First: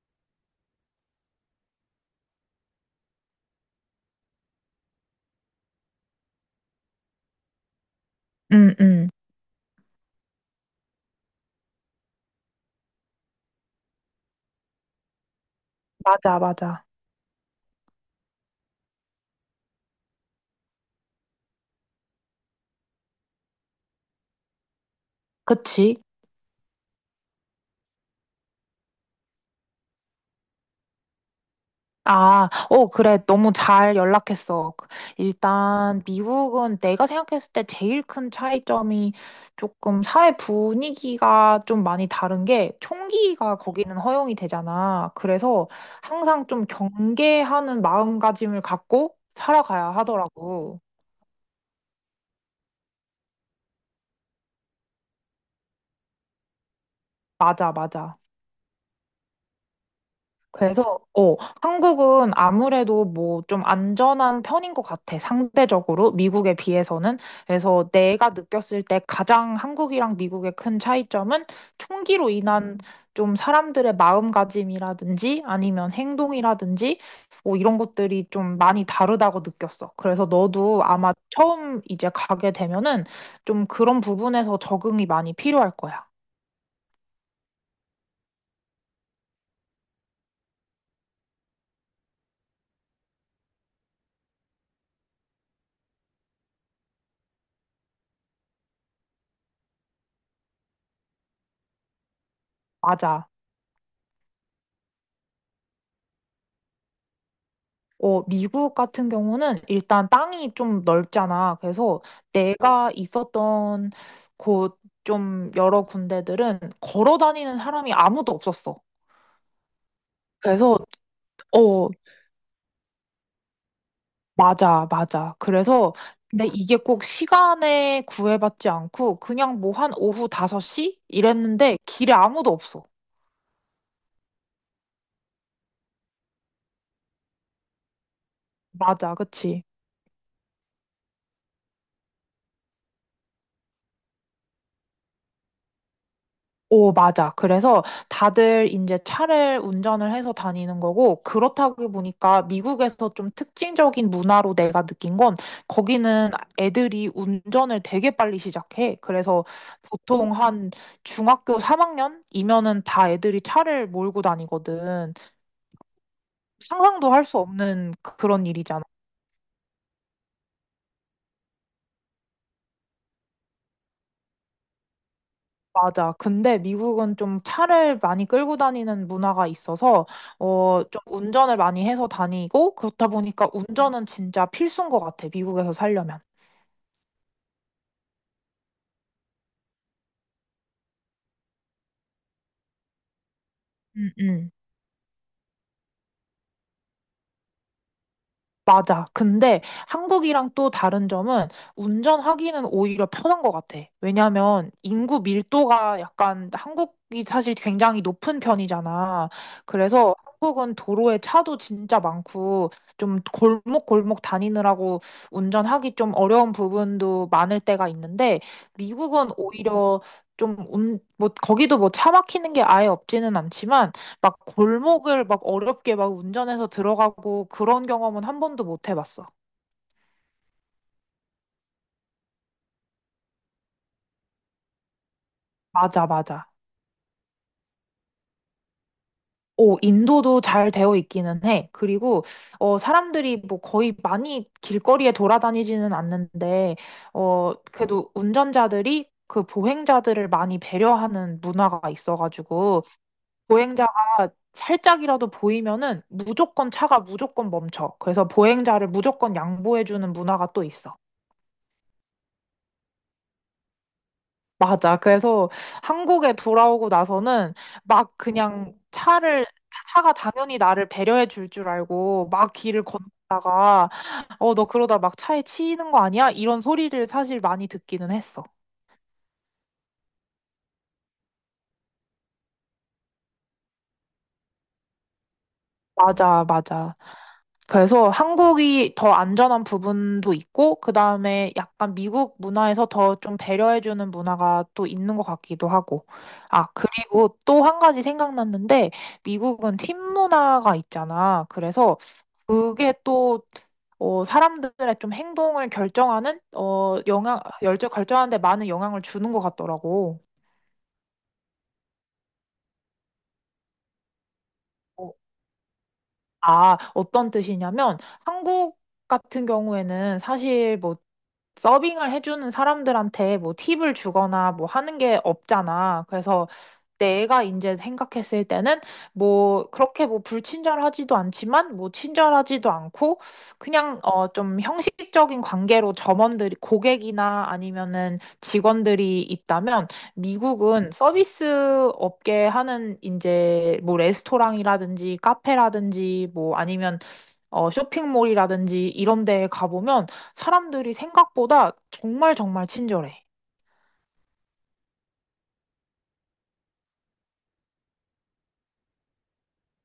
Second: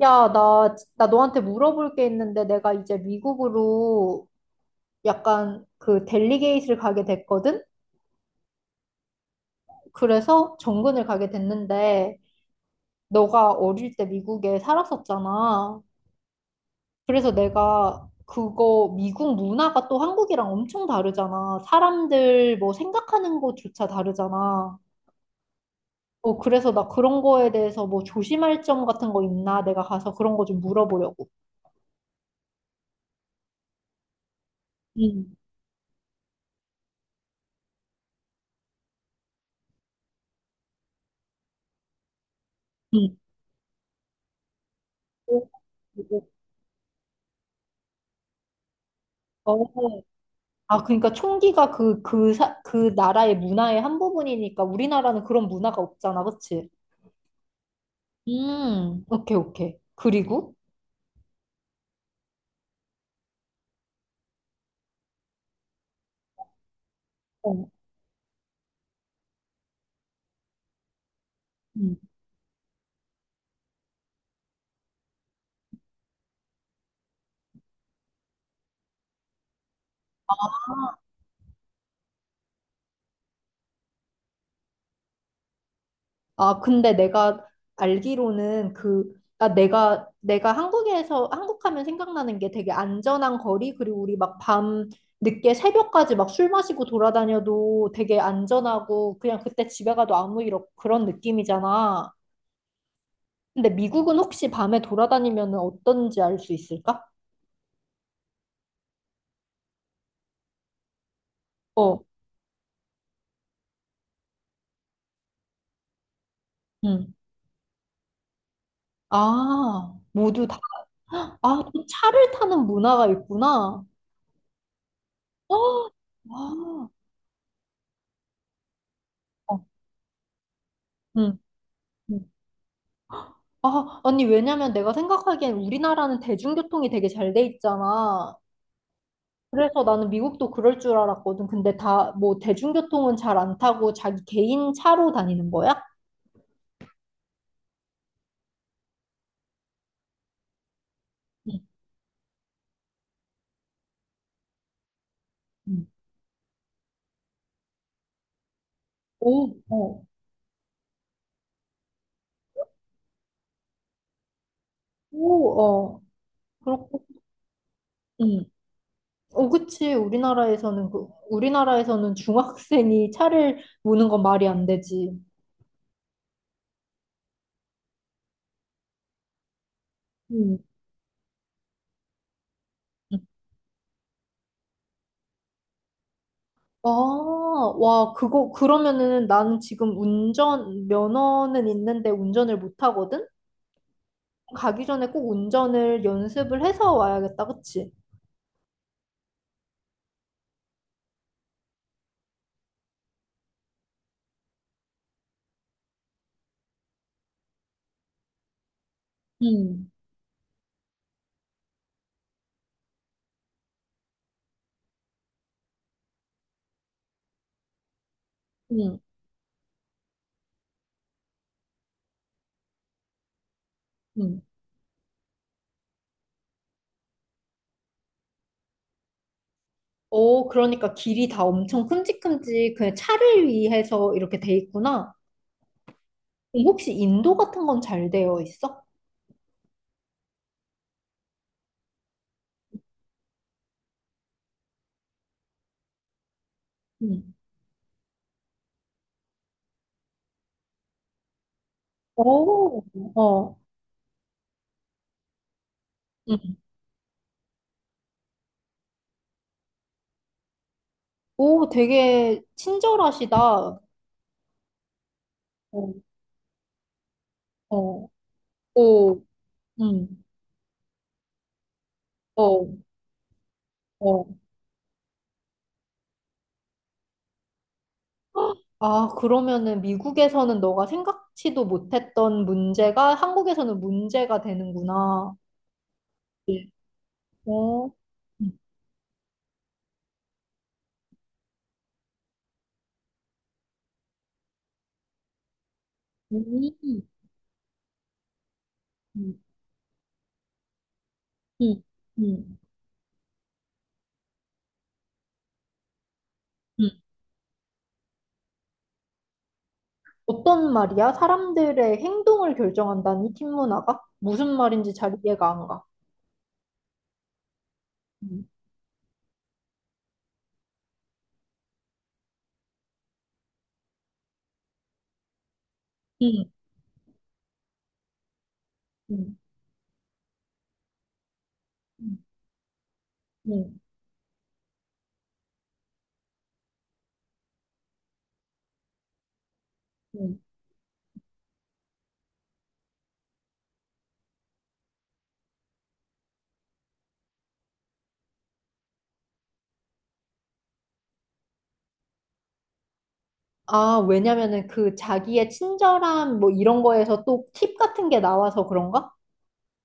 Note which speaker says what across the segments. Speaker 1: 야, 나 너한테 물어볼 게 있는데 내가 이제 미국으로 약간 그 델리게이트를 가게 됐거든?
Speaker 2: 응, 응.
Speaker 1: 그래서 정근을 가게 됐는데 너가 어릴 때 미국에 살았었잖아.
Speaker 2: 맞아, 맞아.
Speaker 1: 그래서 내가 그거 미국 문화가 또 한국이랑 엄청 다르잖아. 사람들 뭐 생각하는 것조차 다르잖아.
Speaker 2: 그치?
Speaker 1: 어, 그래서 나 그런 거에 대해서 뭐 조심할 점 같은 거 있나? 내가 가서 그런 거 좀 물어보려고.
Speaker 2: 아, 어, 그래. 너무 잘 연락했어.
Speaker 1: 응,
Speaker 2: 일단, 미국은 내가 생각했을 때 제일 큰 차이점이 조금 사회 분위기가 좀 많이 다른 게
Speaker 1: 응.
Speaker 2: 총기가 거기는 허용이 되잖아.
Speaker 1: 어,
Speaker 2: 그래서 항상 좀 경계하는 마음가짐을 갖고
Speaker 1: 어,
Speaker 2: 살아가야
Speaker 1: 어.
Speaker 2: 하더라고.
Speaker 1: 아, 그러니까 총기가 그 나라의 문화의 한 부분이니까 우리나라는 그런 문화가 없잖아, 그치?
Speaker 2: 맞아, 맞아.
Speaker 1: 오케이, 오케이. 그리고?
Speaker 2: 그래서, 한국은 아무래도 뭐 좀 안전한 편인 것 같아, 상대적으로. 미국에 비해서는.
Speaker 1: 어,
Speaker 2: 그래서 내가 느꼈을 때 가장 한국이랑 미국의 큰 차이점은
Speaker 1: 음.
Speaker 2: 총기로 인한 좀 사람들의 마음가짐이라든지 아니면 행동이라든지 뭐 이런 것들이 좀 많이 다르다고 느꼈어. 그래서 너도 아마 처음 이제 가게 되면은 좀 그런 부분에서 적응이 많이 필요할 거야.
Speaker 1: 아, 근데 내가 알기로는 그, 아, 내가 한국 하면 생각나는 게 되게 안전한 거리, 그리고 우리 막 밤 늦게 새벽까지 막 술 마시고 돌아다녀도 되게 안전하고, 그냥 그때 집에 가도 그런 느낌이잖아.
Speaker 2: 맞아.
Speaker 1: 근데 미국은 혹시 밤에 돌아다니면 어떤지 알 수 있을까?
Speaker 2: 미국 같은 경우는 일단 땅이 좀 넓잖아. 그래서
Speaker 1: 어.
Speaker 2: 내가 있었던 곳 좀 여러 군데들은
Speaker 1: 응.
Speaker 2: 걸어 다니는 사람이 아무도 없었어.
Speaker 1: 아, 모두 다.
Speaker 2: 그래서,
Speaker 1: 헉, 아, 또
Speaker 2: 어,
Speaker 1: 차를 타는 문화가 있구나.
Speaker 2: 맞아, 맞아.
Speaker 1: 어,
Speaker 2: 근데 이게
Speaker 1: 아,
Speaker 2: 꼭 시간에 구애받지 않고 그냥
Speaker 1: 어,
Speaker 2: 뭐 한 오후 5시?
Speaker 1: 응.
Speaker 2: 이랬는데 길에
Speaker 1: 응.
Speaker 2: 아무도 없어.
Speaker 1: 아, 아니, 왜냐면 내가 생각하기엔 우리나라는 대중교통이 되게 잘 돼 있잖아.
Speaker 2: 맞아, 그치?
Speaker 1: 그래서 나는 미국도 그럴 줄 알았거든. 근데 다, 뭐, 대중교통은 잘 안 타고 자기 개인 차로 다니는 거야?
Speaker 2: 오, 맞아. 그래서 다들 이제 차를 운전을 해서 다니는 거고,
Speaker 1: 응.
Speaker 2: 그렇다고 보니까 미국에서 좀 특징적인 문화로 내가 느낀 건,
Speaker 1: 응.
Speaker 2: 거기는 애들이 운전을 되게 빨리 시작해. 그래서
Speaker 1: 오, 어,
Speaker 2: 보통 한 중학교 3학년이면은 다 애들이 차를 몰고 다니거든.
Speaker 1: 오, 어. 그렇고,
Speaker 2: 상상도 할 수 없는
Speaker 1: 응.
Speaker 2: 그런 일이잖아.
Speaker 1: 어, 그치. 우리나라에서는, 그, 우리나라에서는 중학생이 차를 모는 건 말이 안 되지.
Speaker 2: 맞아. 근데 미국은 좀 차를 많이 끌고 다니는 문화가 있어서,
Speaker 1: 음.
Speaker 2: 좀 운전을 많이 해서 다니고, 그렇다 보니까 운전은 진짜 필수인 것 같아. 미국에서 살려면.
Speaker 1: 아, 와, 그거, 그러면은 나는 지금 운전, 면허는 있는데 운전을 못 하거든?
Speaker 2: 음, 음.
Speaker 1: 가기 전에 꼭 운전을 연습을 해서 와야겠다, 그치?
Speaker 2: 맞아. 근데 한국이랑 또 다른 점은 운전하기는 오히려 편한 것 같아. 왜냐하면 인구 밀도가 약간 한국이 사실 굉장히 높은 편이잖아.
Speaker 1: 음,
Speaker 2: 그래서 한국은 도로에 차도 진짜 많고 좀 골목골목 다니느라고 운전하기 좀 어려운 부분도 많을 때가 있는데
Speaker 1: 응,
Speaker 2: 미국은 오히려 좀 뭐 거기도 뭐 차 막히는 게 아예 없지는 않지만 막
Speaker 1: 응.
Speaker 2: 골목을 막 어렵게 막 운전해서 들어가고 그런 경험은 한 번도 못 해봤어.
Speaker 1: 오, 그러니까 길이 다 엄청 큼직큼직 그냥 차를 위해서 이렇게 돼 있구나.
Speaker 2: 맞아, 맞아.
Speaker 1: 그럼 혹시 인도 같은 건 잘 되어 있어?
Speaker 2: 오, 인도도 잘 되어 있기는 해. 그리고, 사람들이 뭐 거의 많이 길거리에 돌아다니지는 않는데,
Speaker 1: 음.
Speaker 2: 그래도 운전자들이 그 보행자들을 많이 배려하는 문화가
Speaker 1: 오,
Speaker 2: 있어가지고,
Speaker 1: 어,
Speaker 2: 보행자가 살짝이라도 보이면은
Speaker 1: 응.
Speaker 2: 무조건 차가 무조건 멈춰. 그래서 보행자를 무조건 양보해주는 문화가 또 있어.
Speaker 1: 오, 되게 친절하시다. 어,
Speaker 2: 맞아. 그래서 한국에 돌아오고 나서는
Speaker 1: 어,
Speaker 2: 막 그냥
Speaker 1: 오,
Speaker 2: 차가
Speaker 1: 응,
Speaker 2: 당연히 나를 배려해 줄 줄 알고 막
Speaker 1: 어,
Speaker 2: 길을 걷다가,
Speaker 1: 어.
Speaker 2: 너 그러다 막 차에 치이는 거 아니야? 이런 소리를 사실 많이 듣기는 했어.
Speaker 1: 아, 그러면은 미국에서는 너가 생각지도 못했던 문제가 한국에서는 문제가 되는구나.
Speaker 2: 맞아,
Speaker 1: 네.
Speaker 2: 맞아.
Speaker 1: 어.
Speaker 2: 그래서
Speaker 1: 음.
Speaker 2: 한국이 더 안전한 부분도 있고, 그 다음에 약간 미국 문화에서 더 좀 배려해주는 문화가 또 있는 것 같기도 하고.
Speaker 1: 음.
Speaker 2: 아,
Speaker 1: 음.
Speaker 2: 그리고 또 한 가지 생각났는데, 미국은 팀 문화가 있잖아.
Speaker 1: 음.
Speaker 2: 그래서
Speaker 1: 음.
Speaker 2: 그게 또, 사람들의 좀 행동을 결정하는,
Speaker 1: 음.
Speaker 2: 열정 결정하는 데 많은 영향을 주는 것 같더라고.
Speaker 1: 어떤 말이야? 사람들의 행동을 결정한다니, 팀 문화가? 무슨 말인지 잘 이해가 안 가.
Speaker 2: 아, 어떤 뜻이냐면
Speaker 1: 음.
Speaker 2: 한국 같은 경우에는 사실 뭐 서빙을 해주는 사람들한테 뭐 팁을 주거나 뭐 하는 게 없잖아.
Speaker 1: 음.
Speaker 2: 그래서 내가 이제 생각했을 때는
Speaker 1: 음.
Speaker 2: 뭐 그렇게 뭐 불친절하지도 않지만 뭐
Speaker 1: 음.
Speaker 2: 친절하지도 않고
Speaker 1: 음.
Speaker 2: 그냥 좀 형식적인 관계로 점원들이 고객이나 아니면은 직원들이 있다면
Speaker 1: 음.
Speaker 2: 미국은 서비스 업계 하는 이제 뭐 레스토랑이라든지 카페라든지 뭐 아니면 쇼핑몰이라든지 이런 데에 가보면 사람들이 생각보다 정말 정말 친절해.
Speaker 1: 아, 왜냐면은 그 자기의 친절함 뭐 이런 거에서 또 팁 같은 게 나와서 그런가?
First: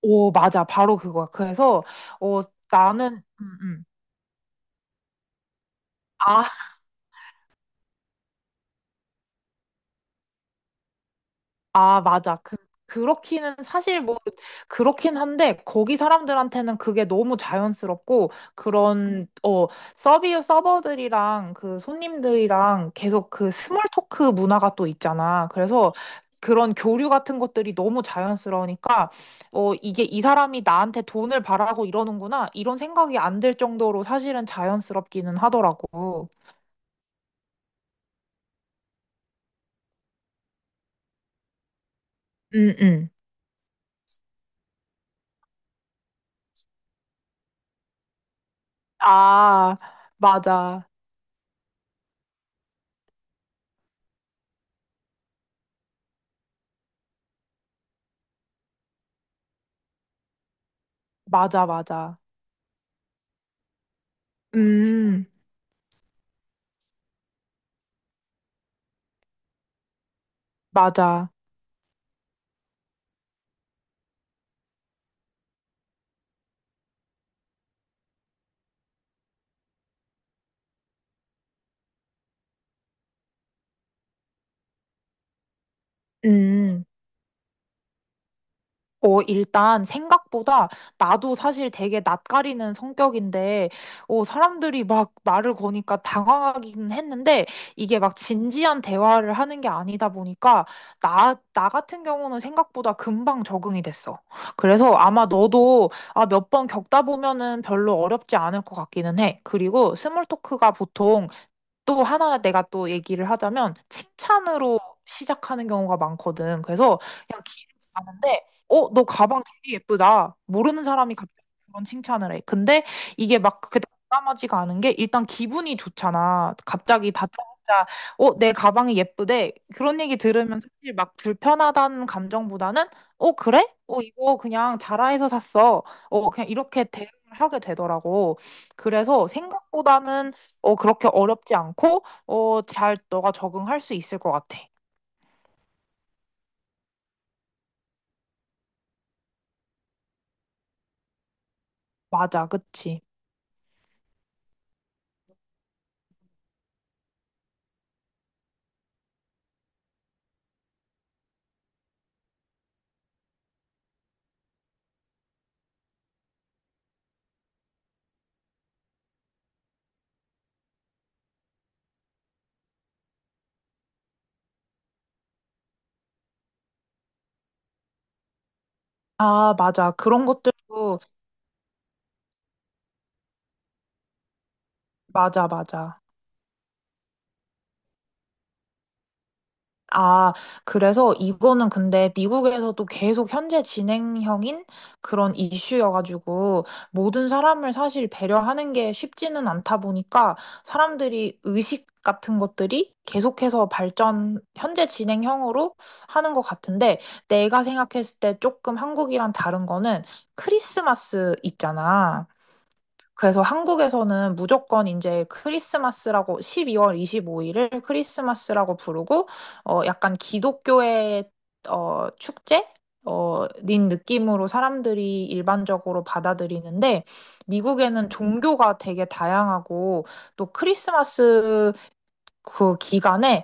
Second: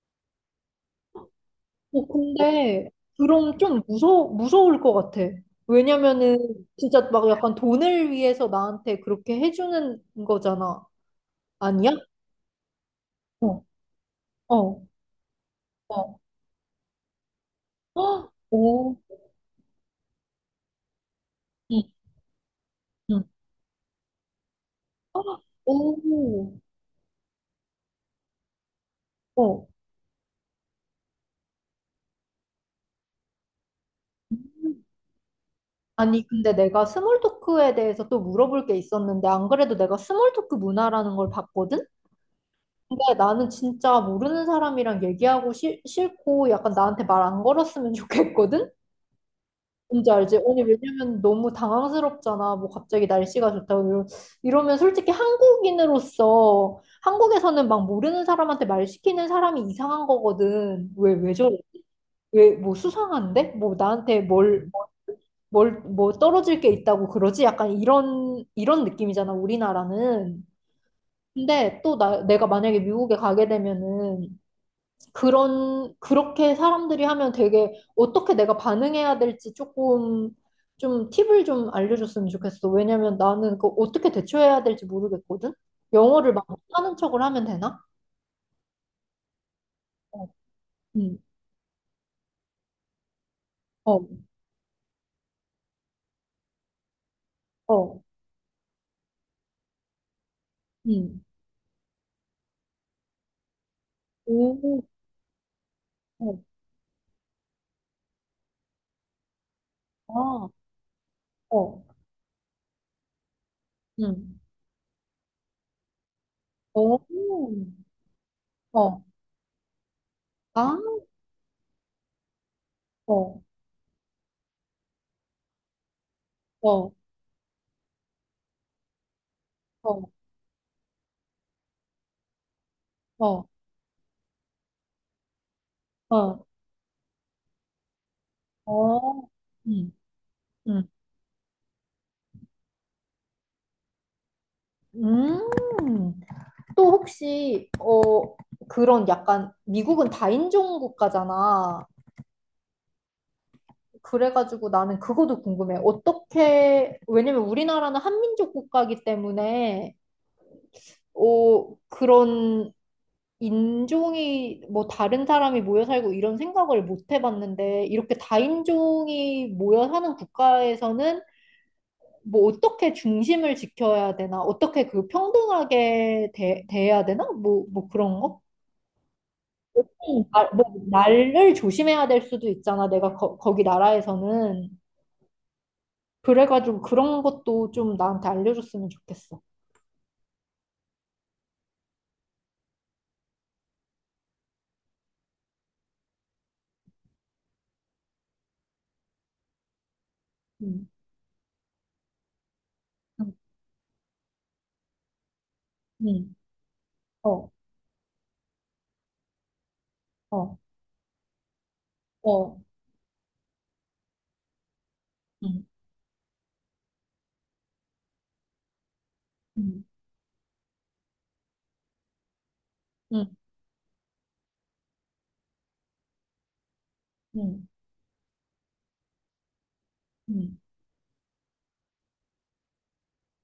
Speaker 2: 오, 맞아. 바로 그거야. 그래서
Speaker 1: 어,
Speaker 2: 어
Speaker 1: 근데
Speaker 2: 나는
Speaker 1: 그럼 좀 무서울 것 같아. 왜냐면은
Speaker 2: 아,
Speaker 1: 진짜 막 약간 돈을 위해서 나한테 그렇게 해주는 거잖아. 아니야?
Speaker 2: 아, 맞아. 그렇기는
Speaker 1: 어,
Speaker 2: 사실 뭐,
Speaker 1: 어,
Speaker 2: 그렇긴 한데, 거기
Speaker 1: 어,
Speaker 2: 사람들한테는 그게 너무
Speaker 1: 헉,
Speaker 2: 자연스럽고,
Speaker 1: 오,
Speaker 2: 그런, 서비 서버들이랑 그
Speaker 1: 응,
Speaker 2: 손님들이랑
Speaker 1: 응,
Speaker 2: 계속 그 스몰 토크 문화가 또
Speaker 1: 헉,
Speaker 2: 있잖아. 그래서
Speaker 1: 오,
Speaker 2: 그런 교류 같은 것들이 너무 자연스러우니까,
Speaker 1: 어.
Speaker 2: 이게 이 사람이 나한테 돈을 바라고 이러는구나. 이런 생각이 안 들 정도로 사실은 자연스럽기는
Speaker 1: 아니
Speaker 2: 하더라고.
Speaker 1: 근데 내가 스몰 토크에 대해서 또 물어볼 게 있었는데 안 그래도 내가 스몰 토크 문화라는 걸 봤거든?
Speaker 2: 응,
Speaker 1: 근데
Speaker 2: 응.
Speaker 1: 나는 진짜 모르는 사람이랑 얘기하고 싫고 약간 나한테 말 안 걸었으면 좋겠거든?
Speaker 2: 아,
Speaker 1: 뭔지 알지? 아니,
Speaker 2: 맞아.
Speaker 1: 왜냐면 너무 당황스럽잖아. 뭐 갑자기 날씨가 좋다고. 이러면 솔직히 한국인으로서 한국에서는 막 모르는 사람한테 말 시키는 사람이 이상한 거거든. 왜 저래?
Speaker 2: 맞아, 맞아.
Speaker 1: 왜, 뭐 수상한데? 뭐 나한테 뭘,
Speaker 2: 음.
Speaker 1: 뭘, 뭐 떨어질 게 있다고 그러지? 약간 이런 느낌이잖아, 우리나라는.
Speaker 2: 맞아.
Speaker 1: 근데 또 내가 만약에 미국에 가게 되면은 그렇게 사람들이 하면 되게 어떻게 내가 반응해야 될지 조금 좀 팁을 좀 알려줬으면 좋겠어. 왜냐면 나는 그 어떻게 대처해야 될지 모르겠거든? 영어를 막
Speaker 2: 음.
Speaker 1: 하는 척을 하면 되나?
Speaker 2: 일단
Speaker 1: 어,
Speaker 2: 생각보다
Speaker 1: 음,
Speaker 2: 나도 사실 되게 낯가리는 성격인데,
Speaker 1: 어,
Speaker 2: 사람들이 막 말을 거니까 당황하긴 했는데, 이게
Speaker 1: 어,
Speaker 2: 막 진지한 대화를 하는 게 아니다 보니까,
Speaker 1: 음,
Speaker 2: 나 같은 경우는 생각보다 금방 적응이 됐어.
Speaker 1: 오,
Speaker 2: 그래서 아마 너도
Speaker 1: 어,
Speaker 2: 몇 번 겪다 보면은 별로 어렵지 않을 것 같기는 해. 그리고 스몰
Speaker 1: 아,
Speaker 2: 토크가 보통
Speaker 1: 어,
Speaker 2: 또 하나 내가 또 얘기를 하자면
Speaker 1: 음,
Speaker 2: 칭찬으로 시작하는 경우가 많거든.
Speaker 1: 어,
Speaker 2: 그래서 그냥 길에서 가는데
Speaker 1: 어,
Speaker 2: 너 가방 되게 예쁘다.
Speaker 1: 아,
Speaker 2: 모르는 사람이 갑자기 그런 칭찬을 해. 근데 이게
Speaker 1: 어,
Speaker 2: 막 그게 담아지가 않은 게 일단 기분이 좋잖아.
Speaker 1: 어,
Speaker 2: 갑자기 다짜고짜 내 가방이 예쁘대. 그런
Speaker 1: 어,
Speaker 2: 얘기 들으면 사실 막 불편하다는 감정보다는
Speaker 1: 어,
Speaker 2: 그래? 어, 이거 그냥 자라에서 샀어.
Speaker 1: 어,
Speaker 2: 그냥 이렇게 대응을 하게 되더라고.
Speaker 1: 어,
Speaker 2: 그래서
Speaker 1: 음,
Speaker 2: 생각보다는
Speaker 1: 음,
Speaker 2: 그렇게 어렵지 않고, 잘 너가 적응할 수 있을 것 같아.
Speaker 1: 음. 또 혹시 어 그런 약간 미국은 다인종 국가잖아.
Speaker 2: 맞아, 그치?
Speaker 1: 그래가지고 나는 그것도 궁금해. 어떻게 왜냐면 우리나라는 한민족 국가이기 때문에 어 그런 인종이 뭐 다른 사람이 모여 살고 이런 생각을 못 해봤는데 이렇게 다인종이 모여 사는 국가에서는 뭐 어떻게 중심을 지켜야 되나? 어떻게 그 평등하게 대해야 되나? 뭐 뭐 그런 거?
Speaker 2: 아, 맞아. 그런
Speaker 1: 아, 뭐
Speaker 2: 것들도,
Speaker 1: 날을 조심해야 될 수도 있잖아. 내가 거기 나라에서는
Speaker 2: 맞아, 맞아.
Speaker 1: 그래가지고 그런 것도 좀 나한테 알려줬으면 좋겠어.
Speaker 2: 아, 그래서 이거는 근데 미국에서도 계속 현재 진행형인 그런 이슈여가지고 모든 사람을 사실 배려하는 게 쉽지는 않다 보니까
Speaker 1: 응,
Speaker 2: 사람들이 의식 같은 것들이
Speaker 1: 응,
Speaker 2: 계속해서 발전, 현재 진행형으로 하는
Speaker 1: 응,
Speaker 2: 것 같은데
Speaker 1: 어,
Speaker 2: 내가 생각했을 때 조금 한국이랑 다른 거는
Speaker 1: 어,
Speaker 2: 크리스마스 있잖아.
Speaker 1: 어,
Speaker 2: 그래서 한국에서는 무조건 이제
Speaker 1: 응,
Speaker 2: 크리스마스라고 12월 25 일을 크리스마스라고 부르고
Speaker 1: 응,
Speaker 2: 약간 기독교의 축제
Speaker 1: 응,
Speaker 2: 인 느낌으로 사람들이 일반적으로 받아들이는데
Speaker 1: 응,
Speaker 2: 미국에는 종교가 되게 다양하고 또
Speaker 1: 응,
Speaker 2: 크리스마스 그 기간에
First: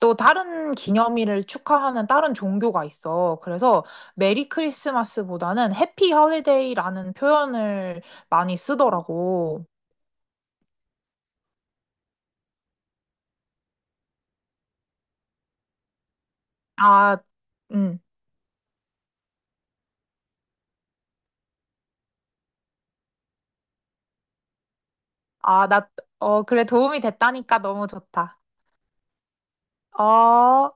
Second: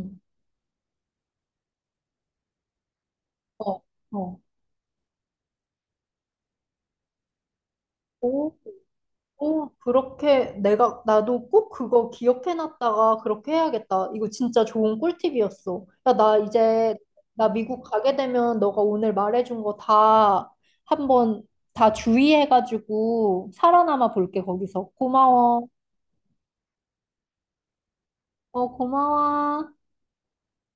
Speaker 2: 또 다른 기념일을 축하하는 다른 종교가 있어.
Speaker 1: 어,
Speaker 2: 그래서 메리 크리스마스보다는 해피 홀리데이라는 표현을
Speaker 1: 어.
Speaker 2: 많이 쓰더라고.
Speaker 1: 오, 그렇게 내가, 나도 꼭 그거 기억해놨다가 그렇게 해야겠다. 이거 진짜 좋은 꿀팁이었어. 야, 나 이제,
Speaker 2: 아,
Speaker 1: 나 미국
Speaker 2: 음.
Speaker 1: 가게 되면 너가 오늘 말해준 거 다 한번 다 주의해가지고 살아남아 볼게, 거기서. 고마워.
Speaker 2: 아, 나, 어, 그래, 도움이 됐다니까 너무 좋다.
Speaker 1: 어, 고마워.
Speaker 2: 어.